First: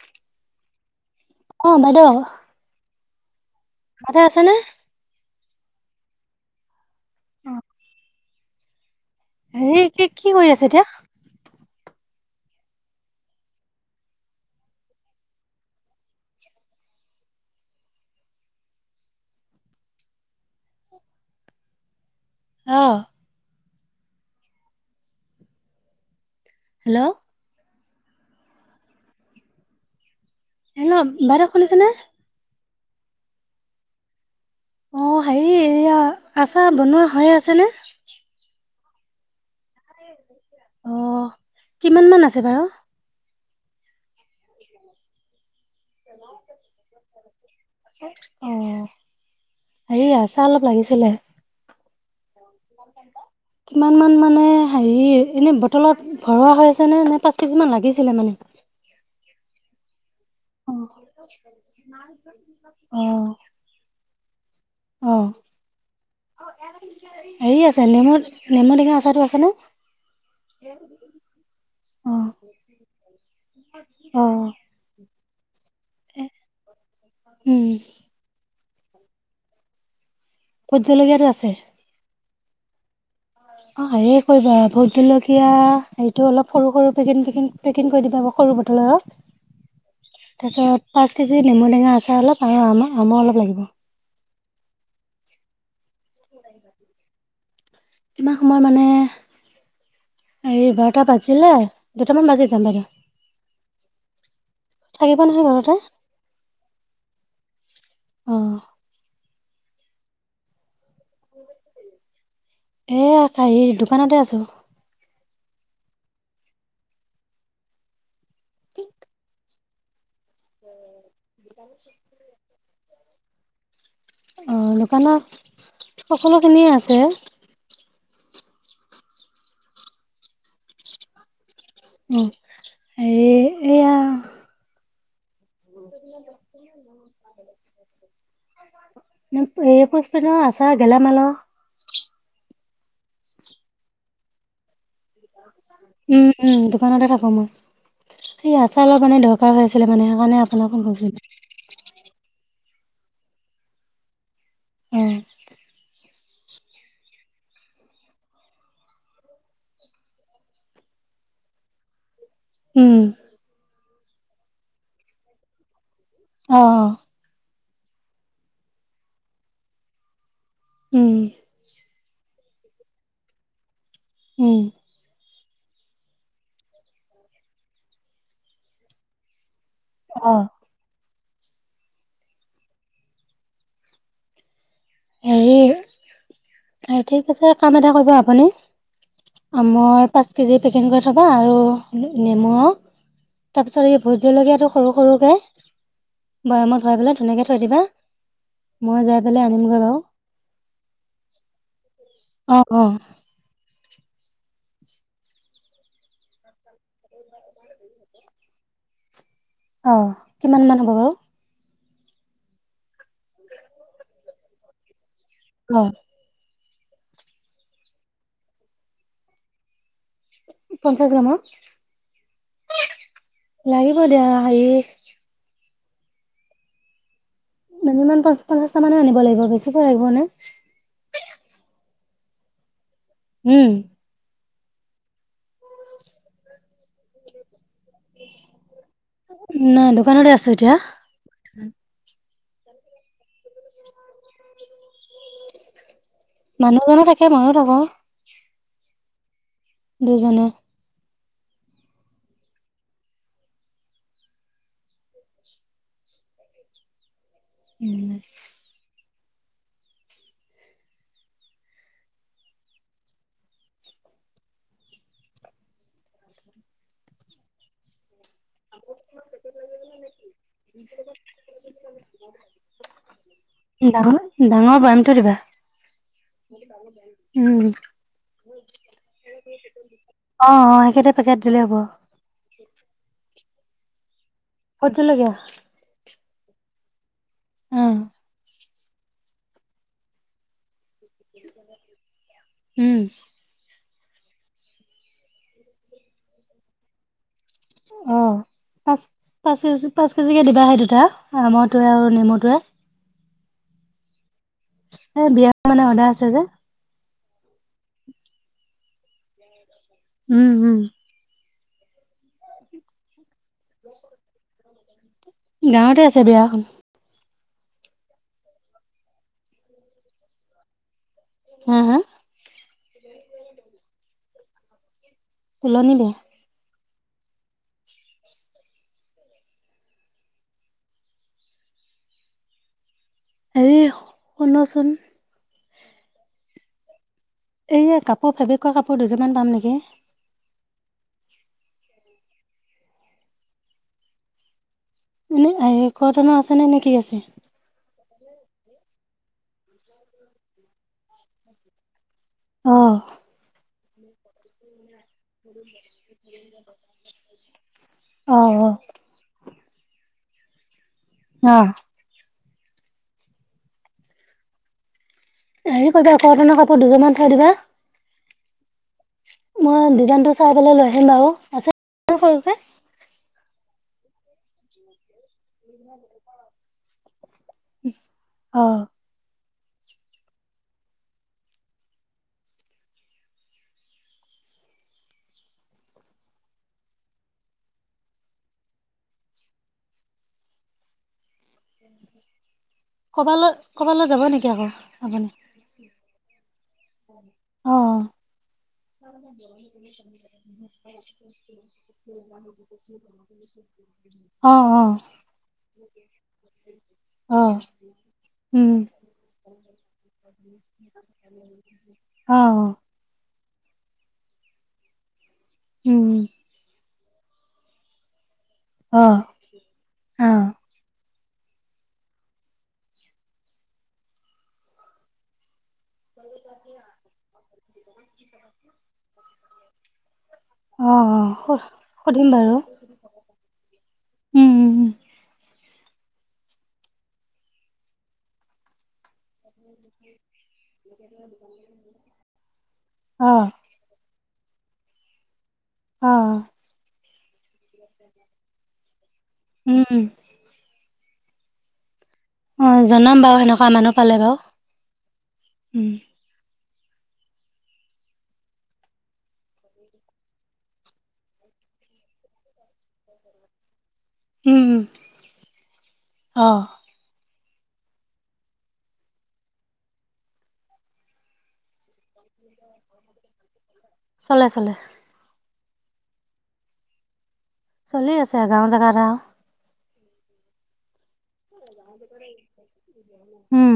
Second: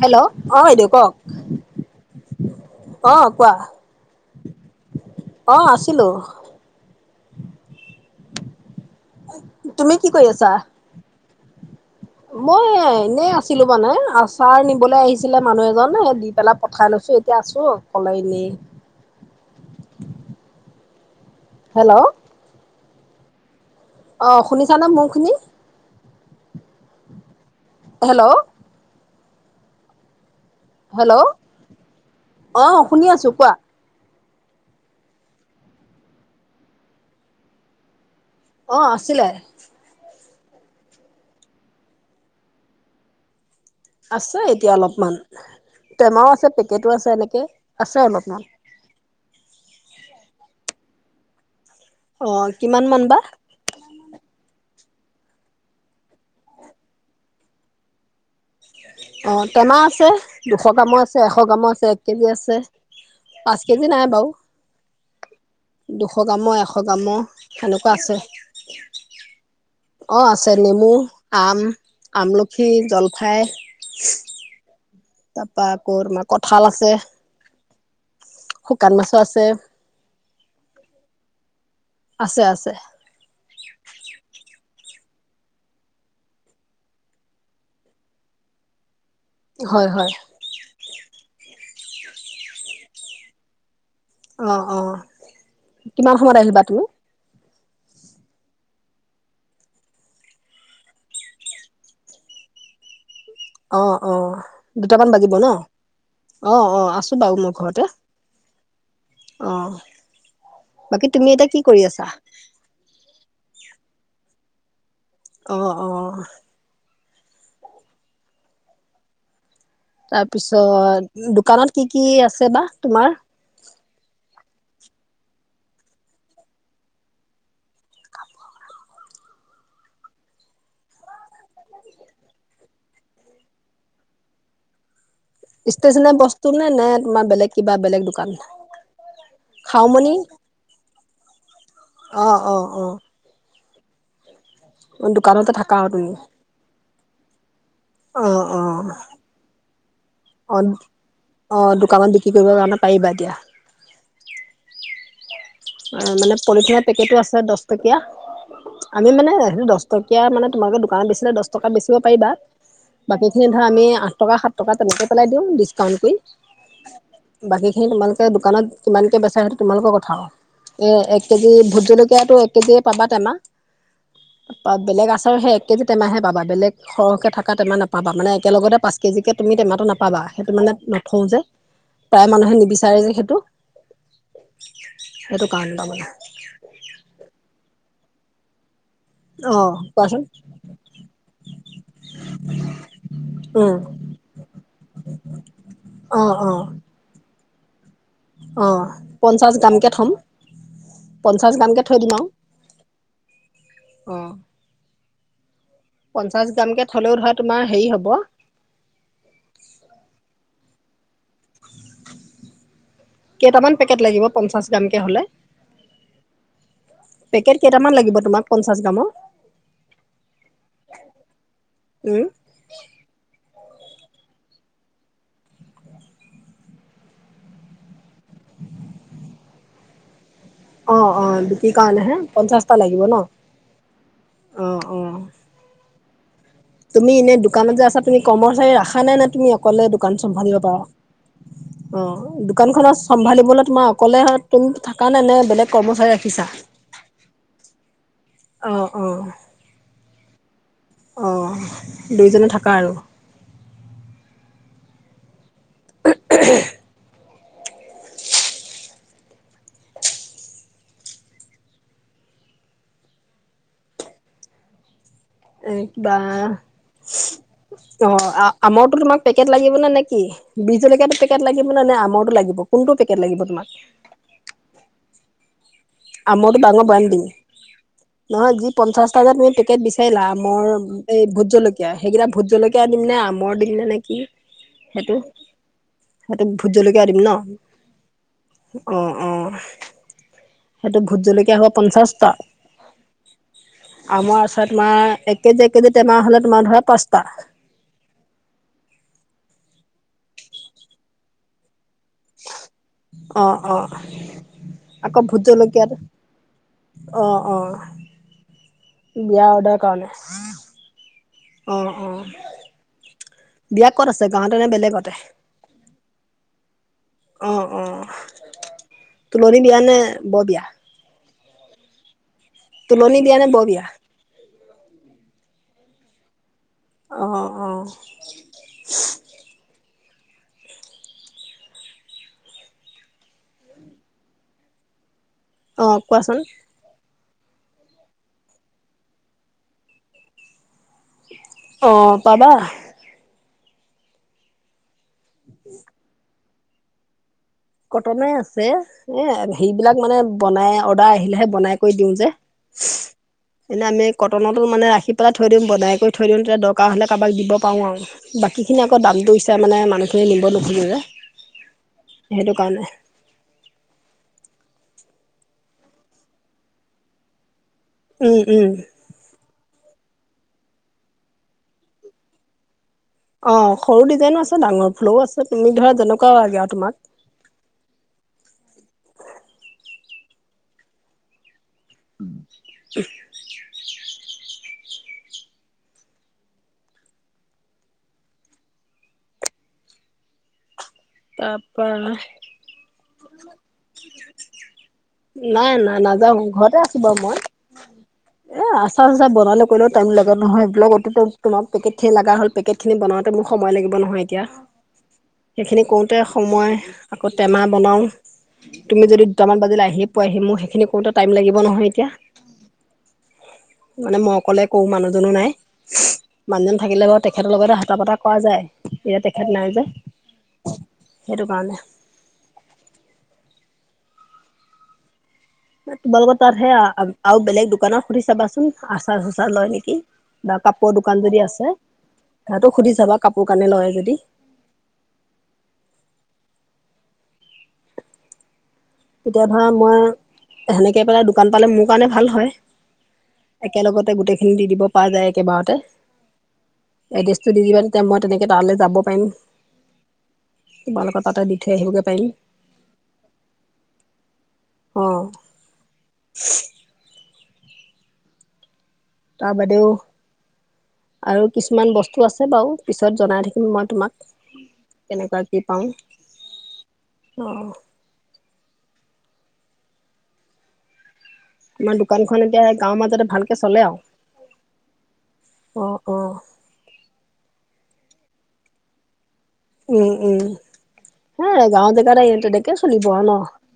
Hello অ বাইদউ। কক। অ' বাইদেউ। অ' কোৱা। বাইদেউ আছে নে। অ' আছিলো। [inaudible] তুমি কি কৰি আছা। মই ইনেই আছিলো মানে, আচাৰ নিবলৈ আহিছিলে মানুহ এজন। দি পেলাই পঠাই লৈছো এতিয়া আছো ক'লে ইনেই। হেল্ল'। অ'। অ' শুনিছানে মোৰখিনি। হেল্ল'। হেল্ল'। হেল্ল, বাইদেও শুনিছে নে। অ' শুনি আছো কোৱা। অ'হেৰি এইয়া আচা বনোৱা হৈয়ে আছেনে। অ' আছিলে অ' কিমান মান আছে বাৰু। আছে এতিয়া অলপমান। টেমাও আছে পেকেটো আছে এনে হে আছে অলপমান। অ হেৰি, আচা অলপ লাগিছিলে। অ' কিমান মান বা কিমান মান মানে, হেই এনে বটলত ভৰোৱা হৈ আছে নে নে পাঁচ কেজি মান লাগিছিলে মানে। অ' টেমাহ আছে। দুশ অ গ্ৰামৰ আছে এশ গ্ৰামৰ আছে এক কেজি আছে অ পাঁচ কেজি নাই বাৰু অ দুশ গ্ৰামৰ এশ গ্ৰামৰ হেৰি সনেকুৱা নেমু আছে নেমু টেঙা আচাৰটো আছেনে? অ আছে নেমু আম অ আমলখি জলফাই অ ত বা আকৌ তোমাৰ কঁঠাল আছে উম শুকান মাছো আছে ভোট জলকীয়াটো আছে। আছে আছে অ হে কৰিবা ভোট জলকীয়া হটো অলপ সৰু সৰু পেকে পেক কৰি দিবা সৰু বটলৰ হয় হয় তাৰপিছত পাঁচ কেজি নেমু টেঙা আ চাই অলপ আৰু আমাৰ আমো অলপ লাগিব অ অ কিমান সময়ত আহিবা তুমি ইমান সময় মানে হেৰি বাৰটা বাজিলে দুটামান বাজি যাম বাইদেউ অ অ দুটামান থাকিব বাজিব ন নহয় ঘৰতে অঁ অ আছোঁ বাৰু মই ঘৰতে অ অঁ বাকী তুমি এতিয়া কি কৰি আছা এয়া হেৰি দোকানতে আছো অহ অ তাৰপিছত দোকানত কি কি আছে বা তোমাৰ অ দোকানৰ সকলোখিনিয়ে আছে অ এই এয়া ষ্টেচনোৰী বস্তু নে নে তোমাৰ বেলেগ কিবা বেলেগ দোকান এই খাও মনি পুষ্পিনৰ আচাৰ গেলামালৰ অ অ অ অ দোকানতে থাকা আৰু তুমি উম উম দোকানতে থাকোঁ মই অ', সে অ', আচাৰ অলপ মানে দৰকাৰ হৈ আছিলে মানে সেইকাৰণে অ', আপোনাক ফোন অ', দোকানত কৰিছিলো বিক্ৰী কৰিবৰ কাৰণে পাৰিবা এতিয়া অ মানে পলিথিনৰ পেকেটো আছে দহ টকীয়া আমি মানে সেইটো দহ টকীয়া মানে তোমালোকে দোকানত বেচিলে দহ টকা বেচিব পাৰিবা উম, বাকী খিন ধৰ আমি আঠ টকা সাত টকা তেনেকে পেলাই দিও কমকৈ অ', বাকীখিনি তোমালোকে দোকানত কিমানকে বেচা সেইটো তোমালোকৰ কথা আৰু এ উম, এক কেজি ভোট জলকীয়াতো কেজিয় পাবা টেমাহ উম। তাপা বেলেগ আছে সেই একেজি টেমাহে পাবা বেলেগ সৰহকে থকা নাপাবা মানে একলগতে পাঁচ কেজিকে তুমি টেমা নাপাবা অ', সেইটো মানে থওঁ যে প্ৰায় মানুহে নিবিচাৰে যে সেইটো সেইটো হেৰি কাৰণে তাৰমানে ঠিক আছে কাম এটা কৰিব আপুনি অ' আমৰ কোৱাচোন পাঁচ কেজি পেকিন কৰি থবা আৰু নেমুঅ তাৰ উম পিছত এই ভোট জলকীয়াাতটো সৰু সৰুকে অ' অ' বয়ামত ভৱাই পেলাই ধুনীয়াকে থ ধৰিবা অ পঞ্চাশ গামকে পঞ্চাছ গ্ৰামকে থৈ দিম আও অ', অ', অ পঞ্চাশ গ্ৰামকে থলেও ধৰা তোমাৰ হেৰি হ'ব অ কিমান মান হ'ব বাৰু কেইটামান পেকেট লাগিব পঞ্চাশ গ্ৰাম কে হলে অ পেকেট কেইটামান লাগিব তোমাক পঞ্চাশ গ্ৰামৰ পঞ্চাশ গামৰ। উম লাগিব দিয়া হেৰি মিনিমাম পঞ্চা পঞ্চাশটা মানে আনিব লাগিব বেছিকৈ লাগিব নে? অ', অ', দুটি কাৰণে হে, পঞ্চাশ া লাগিব ন? উম, অঁ অঁ। তুমি এনে দোকানত যে আছা তুমি কৰ্মচাৰী ৰখা নাই নে তুমি অকলে নাই দোকান দোকানতে আছো চম্ভালিব এতিয়া পাৰা? অ, দোকানখনত চম্ভালিবলৈ তোমাৰ অকলে তুম থকা নে নে বেলেগ কৰ্মচাৰী ৰা মানুহজনো থাকে মইও থাকো। অ', অ'। দুজনে। অঁ। দুইজনে থাকা আৰু। উম এক বা, অ। আমৰটো তোমাক পেকেট লাগিবনে নে কি? বী জলকীয়া দুপেকেট লাগিব নে আমৰটো লাগিব কোনটো পেকেট লাগিব তোমাক? টো দিবা। আমৰটো ডাঙৰ বয়াম দিম উম। নহয় যি পঞ্চাশটা যে তুমি পেকেট বিচাৰিলা অ আমৰ অ একেটা এই পেকেট ভোট দিলে হ'ব। জলকীয়া সেইকেইটা ভোট জলকীয়া দিম নে আমৰ অিল ন নে কি সেইটো, জলকীয়া। সেইটো ভোট জলকীয়া দিম ন? উম অঁ, অঁ। সেইটো ভোট জলকীয়া হ'ব পঞ্চাশটা। আমাৰ আচ তোমাৰ এক কেজি এক কেজি টেমা হলে তোমাৰ ধৰা পাঁচটা। অ পাঁচ পাঁচ কেজি পাঁচ কেজিকে দিবা সেই দুতটা, আমৰটোৱে আৰু নেমুটোৱে। অঁ, অঁ। এ বিয়া মানে অৰ্ডাৰ আছে যে। অ', অ', বিয়া অডাৰ উম উম। অঁ, অঁ। বিয়য়া ক'ত আছে গাঁৱতে নে বেলেগত? গাঁৱতে আছে বিয়াখন। অ', অ', তুলনি বিয়া নে বৰ বিয়া? হে হে? তুলনি বিয়া নে ব বিয়া তুলনি বিয়া অঁ অঁ আজি শুনাচোন অঁ কোৱাচোন এইয়া কাপোৰ ফেব্ৰিকৰ কাপোৰ দুযোৰমান পাম নেকি অঁ পাবা এনে কটনৰ আছে তেনেহলে কি আছে কটনে আছে এ সেইবিলাক মানে বনাই অৰ্ডাৰ আহিলেহে বনাই কৰি দিওঁ যে অ এনে আমি কটনতো মানে ৰাখি পেলাই থৈ দিম বনাই কৰি থৈ দিম তেতিয়া দৰকাৰ হলে কাৰোবাক দিব পাৰো অ আৰু বাকী অ খিনি আকৌ দামতটো মানে মানুহ চবেই নিব নুখুযে যে অঁ সেইটো কাৰণে হেৰি কৰিবা কটনৰ কাপোৰ দুজুমান থৈ দিবা উম উম মই ডিজাইনটো চাই পেলাই লৈ আহিম বাৰু আছে সৰুকে অঁ সৰু ডিজাইনো আছে ডাঙৰ ফুলওঁ আছে তুমি ধৰা যেনেকুৱা লাগে আৰু তোমাক অঁ উম তাৰ পৰা নাই ক'বালৈ ক'বালৈ যাব নেকি আকৌ আপুনি? নাই নাযাওঁ ঘৰতে আছো মই অ', হয় মিছা বনালে কৰিলেও টাইম লগত নহয় বলোমেেটিন লগা হ'ল পেকেকখিনি বনাওঁতে মোৰ সময় লাগিব নহয় এতিয়া অ', অ', সেইখিন কওঁতে সময় আকৌ টেমা বনাওঁ উম, তুমি যদি দুটামান বাজিলৈ আহি পোৱাহি মোৰ সেইখিনি কৰওঁতে টাইম লাগিব নহয় এতিয়া অ', মান মই অকলে কোৰো মানুহজনো নাই উম, মানুহজন থাকিলে বা তেখেতৰ লগতে হাতা পতা কোৱা যায় অ', অ', ইয়াত তেখেত নাই যে সেই তো কাৰণে তোমালোকৰ তাতহে আৰু বেলেগ দোকানৰ সুধি চাবাচোন আচাৰ চোচাৰ লয় নেকি বা কাপোৰৰ দোকান যদি অ'। আছে সুধিম বাৰু তাহতো সুধি চাবা কাপোৰ কানে লয় যদি উম, উম। তেতিয়া ধৰা মই সেনেকে পেলাই দোকান পালে মোৰ কাৰণে ভাল অ'। হয় একেলগতে গোটেই খিনি দি দিব পৰা যায় কেইবাৰতে অ', এড্ৰেছটো দি দিবা তেতিয়া মই তেনেকৈ তালালৈ যাব পাৰিম উম, তোমালোক তাতে দি থৈ আহিবগৈ পাৰিম অঁ জনাম বাৰু সেনেকুৱা মানুহ পালে অ বাৰু উম তাৰ বাদেও আৰু কিছুমান বস্তু আছে বাৰু পিছত জনাই থাকিম মই তোমাক উম, উম। কেনেকুৱা কি অ'। পাওঁ অঁ তোম দোকানখন এতিয়া সেই গাঁৱৰ মাজতে ভাল চলে চলে অঁ অঁ চলি আছে গাওঁ জেগাত উম উম হা গাঁৱ জেগাত এনেকে চলিব ন উম।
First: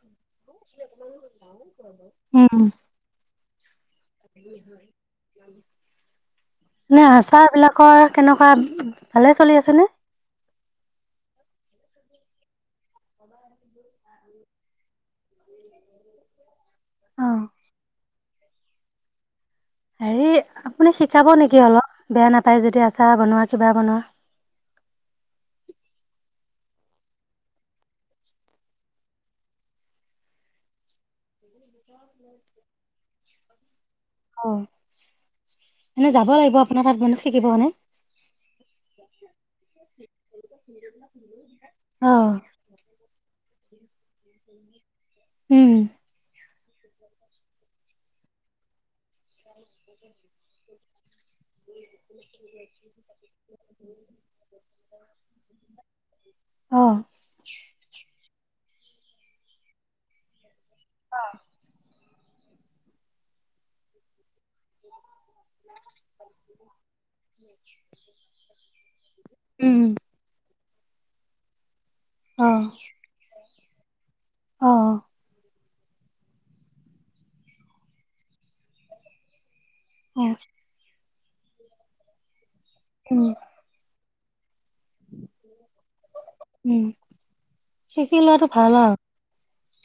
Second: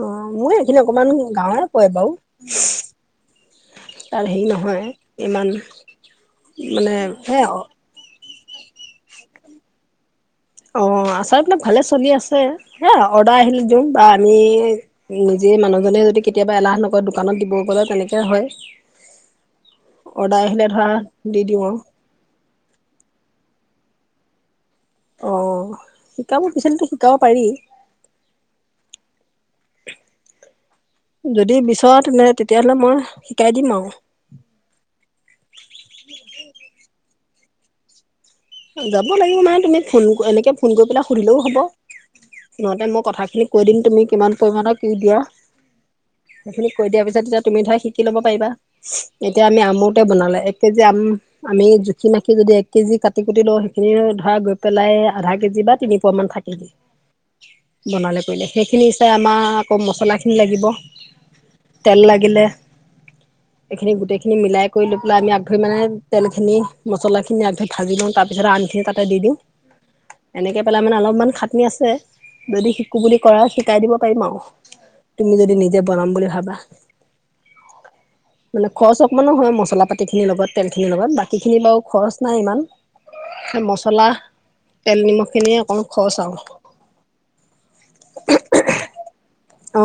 অ মই এইখিনি অকমান গাঁৱৰে পৰে বাৰু উম, তাৰ হেৰি নহয় ইমান মানে এনে সে আচাৰ বিলাকৰ কেনেকুৱা ভালে চলি আছেনে অ আচাৰপোনাক ভালে চলি আছে হে অৰ্ডাৰ আহিলে দিওঁ বা আমি নিজে মানুহজনে যদি কেতিয়াবা এলাহ নকৰে অ'। দোকানত দিব গ'লে তেনেকে হয়। হেৰি অৰ্ডাৰ আহিলে ধৰা আপুনি শিকাব দি নেকি দিওঁ আৰু অলপ বেয়া নাপায় যদি আচাহ বনোৱা কিবা বনোৱা অ শিকাবোৰ পিচালো শিকাব পাৰি যদি ত তেনে তেতিয়াহ'লে মই শ কাই দিম আৰু অ এনেই যাব লাগিব আপোনাৰ তাত মান শিকিব মানে যাব লাগিব মানে তুমি ফোন এনেকে ফোন কৰি পেলাই সুধিলেও হ'ব অহ নহতে মই কথাখিনি কৈ দিম তুমি কিমান পৰিমাণৰ কি দিয়া কৈ দিয়াৰ পিছত তেতিয়া তুমি ধৰা শিকি ল'ব পাৰিবা এতিয়া আমি আমোতে বনালে এক কেজি আম আমি জুখি মাখি যদি এক কেজি কাট কুটি কুটি দ সেইখিনি ধৰা গৈ পেলাই আধা কেজি বা তিনি পোৱা মান থাকি দি অহ বনালে কৰিলে সেইখিনি তাতে আমাৰ আকৌ মছলাখিনি লাগিব তেল লাগিলে এইখিনি গোটেই খিনি মিলাই কৰি লৈ পেলাই আমি মানে তেলখিনি মছলাখিনি আগ ধৰি ভাজি লওঁ আমখিনি তাতে দি দিওঁ এনে থাকে পেলাই মানে অলপমান খাটনি আছে অহ যদি শিকো বুলি কৰা আও শিকাই দিব পাৰিম আউ অহ তুমি যদি নিজে বনাম বুলি ভবা মানে খৰচ অকনমানো হয়। চলাপাতিখিনিৰ লগত তেলখিনিৰ লগত বা কিখিনি বাৰু খৰচ নাই ইমান। উম মচলা। তেল নিমখ খিনিয়ে অকণ খৰচ আৰু উম শিকি লোৱাটো ভাল আৰু।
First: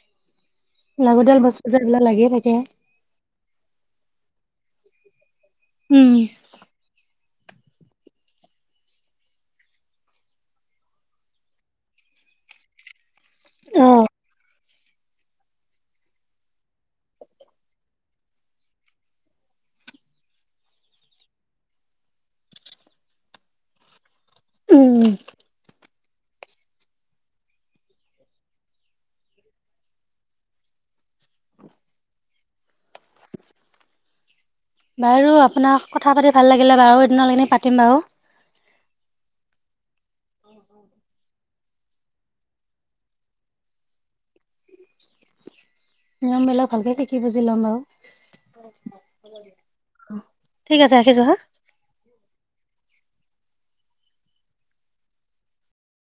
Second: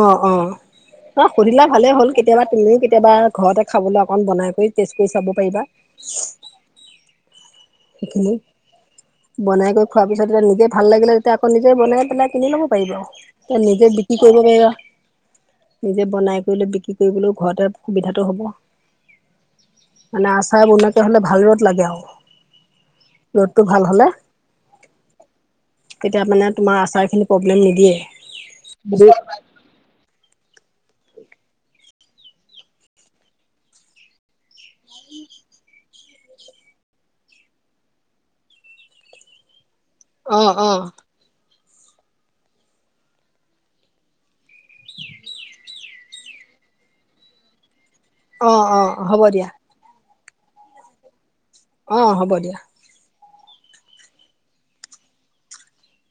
অ অ। অ লাগতিয়াল সুধিলে বস্তু যে ভালে এইবিলাক হ'ল লাগিয়ে কেতিয়াবা থাকে। তুমিও কেতিয়াবা ঘৰতে খাবলৈ অকণ বনাই কৰি টেষ্ট কৰি চাব। কৰিবা। উম সেইখিনি বনাই গয় খোৱাৰ পিছত যেতিয়া নিজে ভাল লাগিলে তেতিয়া আকৌ নিজে বনাই পেলাই কিনি ল'ব পাৰিব আৰু। তেতিয়া অ নিজে বিক্ৰী কৰিব পাৰিবা। নিজে বনাই কৰিলে বিক্ৰী কৰিবলৈও ঘৰতে সুবিধাটো হ'ব। মানে আচাৰ বনাকে হ'লে ভাল ৰ'দ লাগে আৰু। ৰ'দটো ভাল হলে উম। তেতিয়া মানে তোমাৰ আচাৰ খিনি প্ৰব্লেম নিদিয়ে বহোত বাৰু আপোনাক কথা পাতি ভাল লাগিলে বাৰু এদিনালই পাতিম বাৰু। অ অ। নিয়মবিলাক ভালকে শিকি বুজি ল'ম বাৰু। অ অ হ'ব দিয়া। অ ঠিক আছে ৰাখিছো হা। অ হ'ব দিয়া।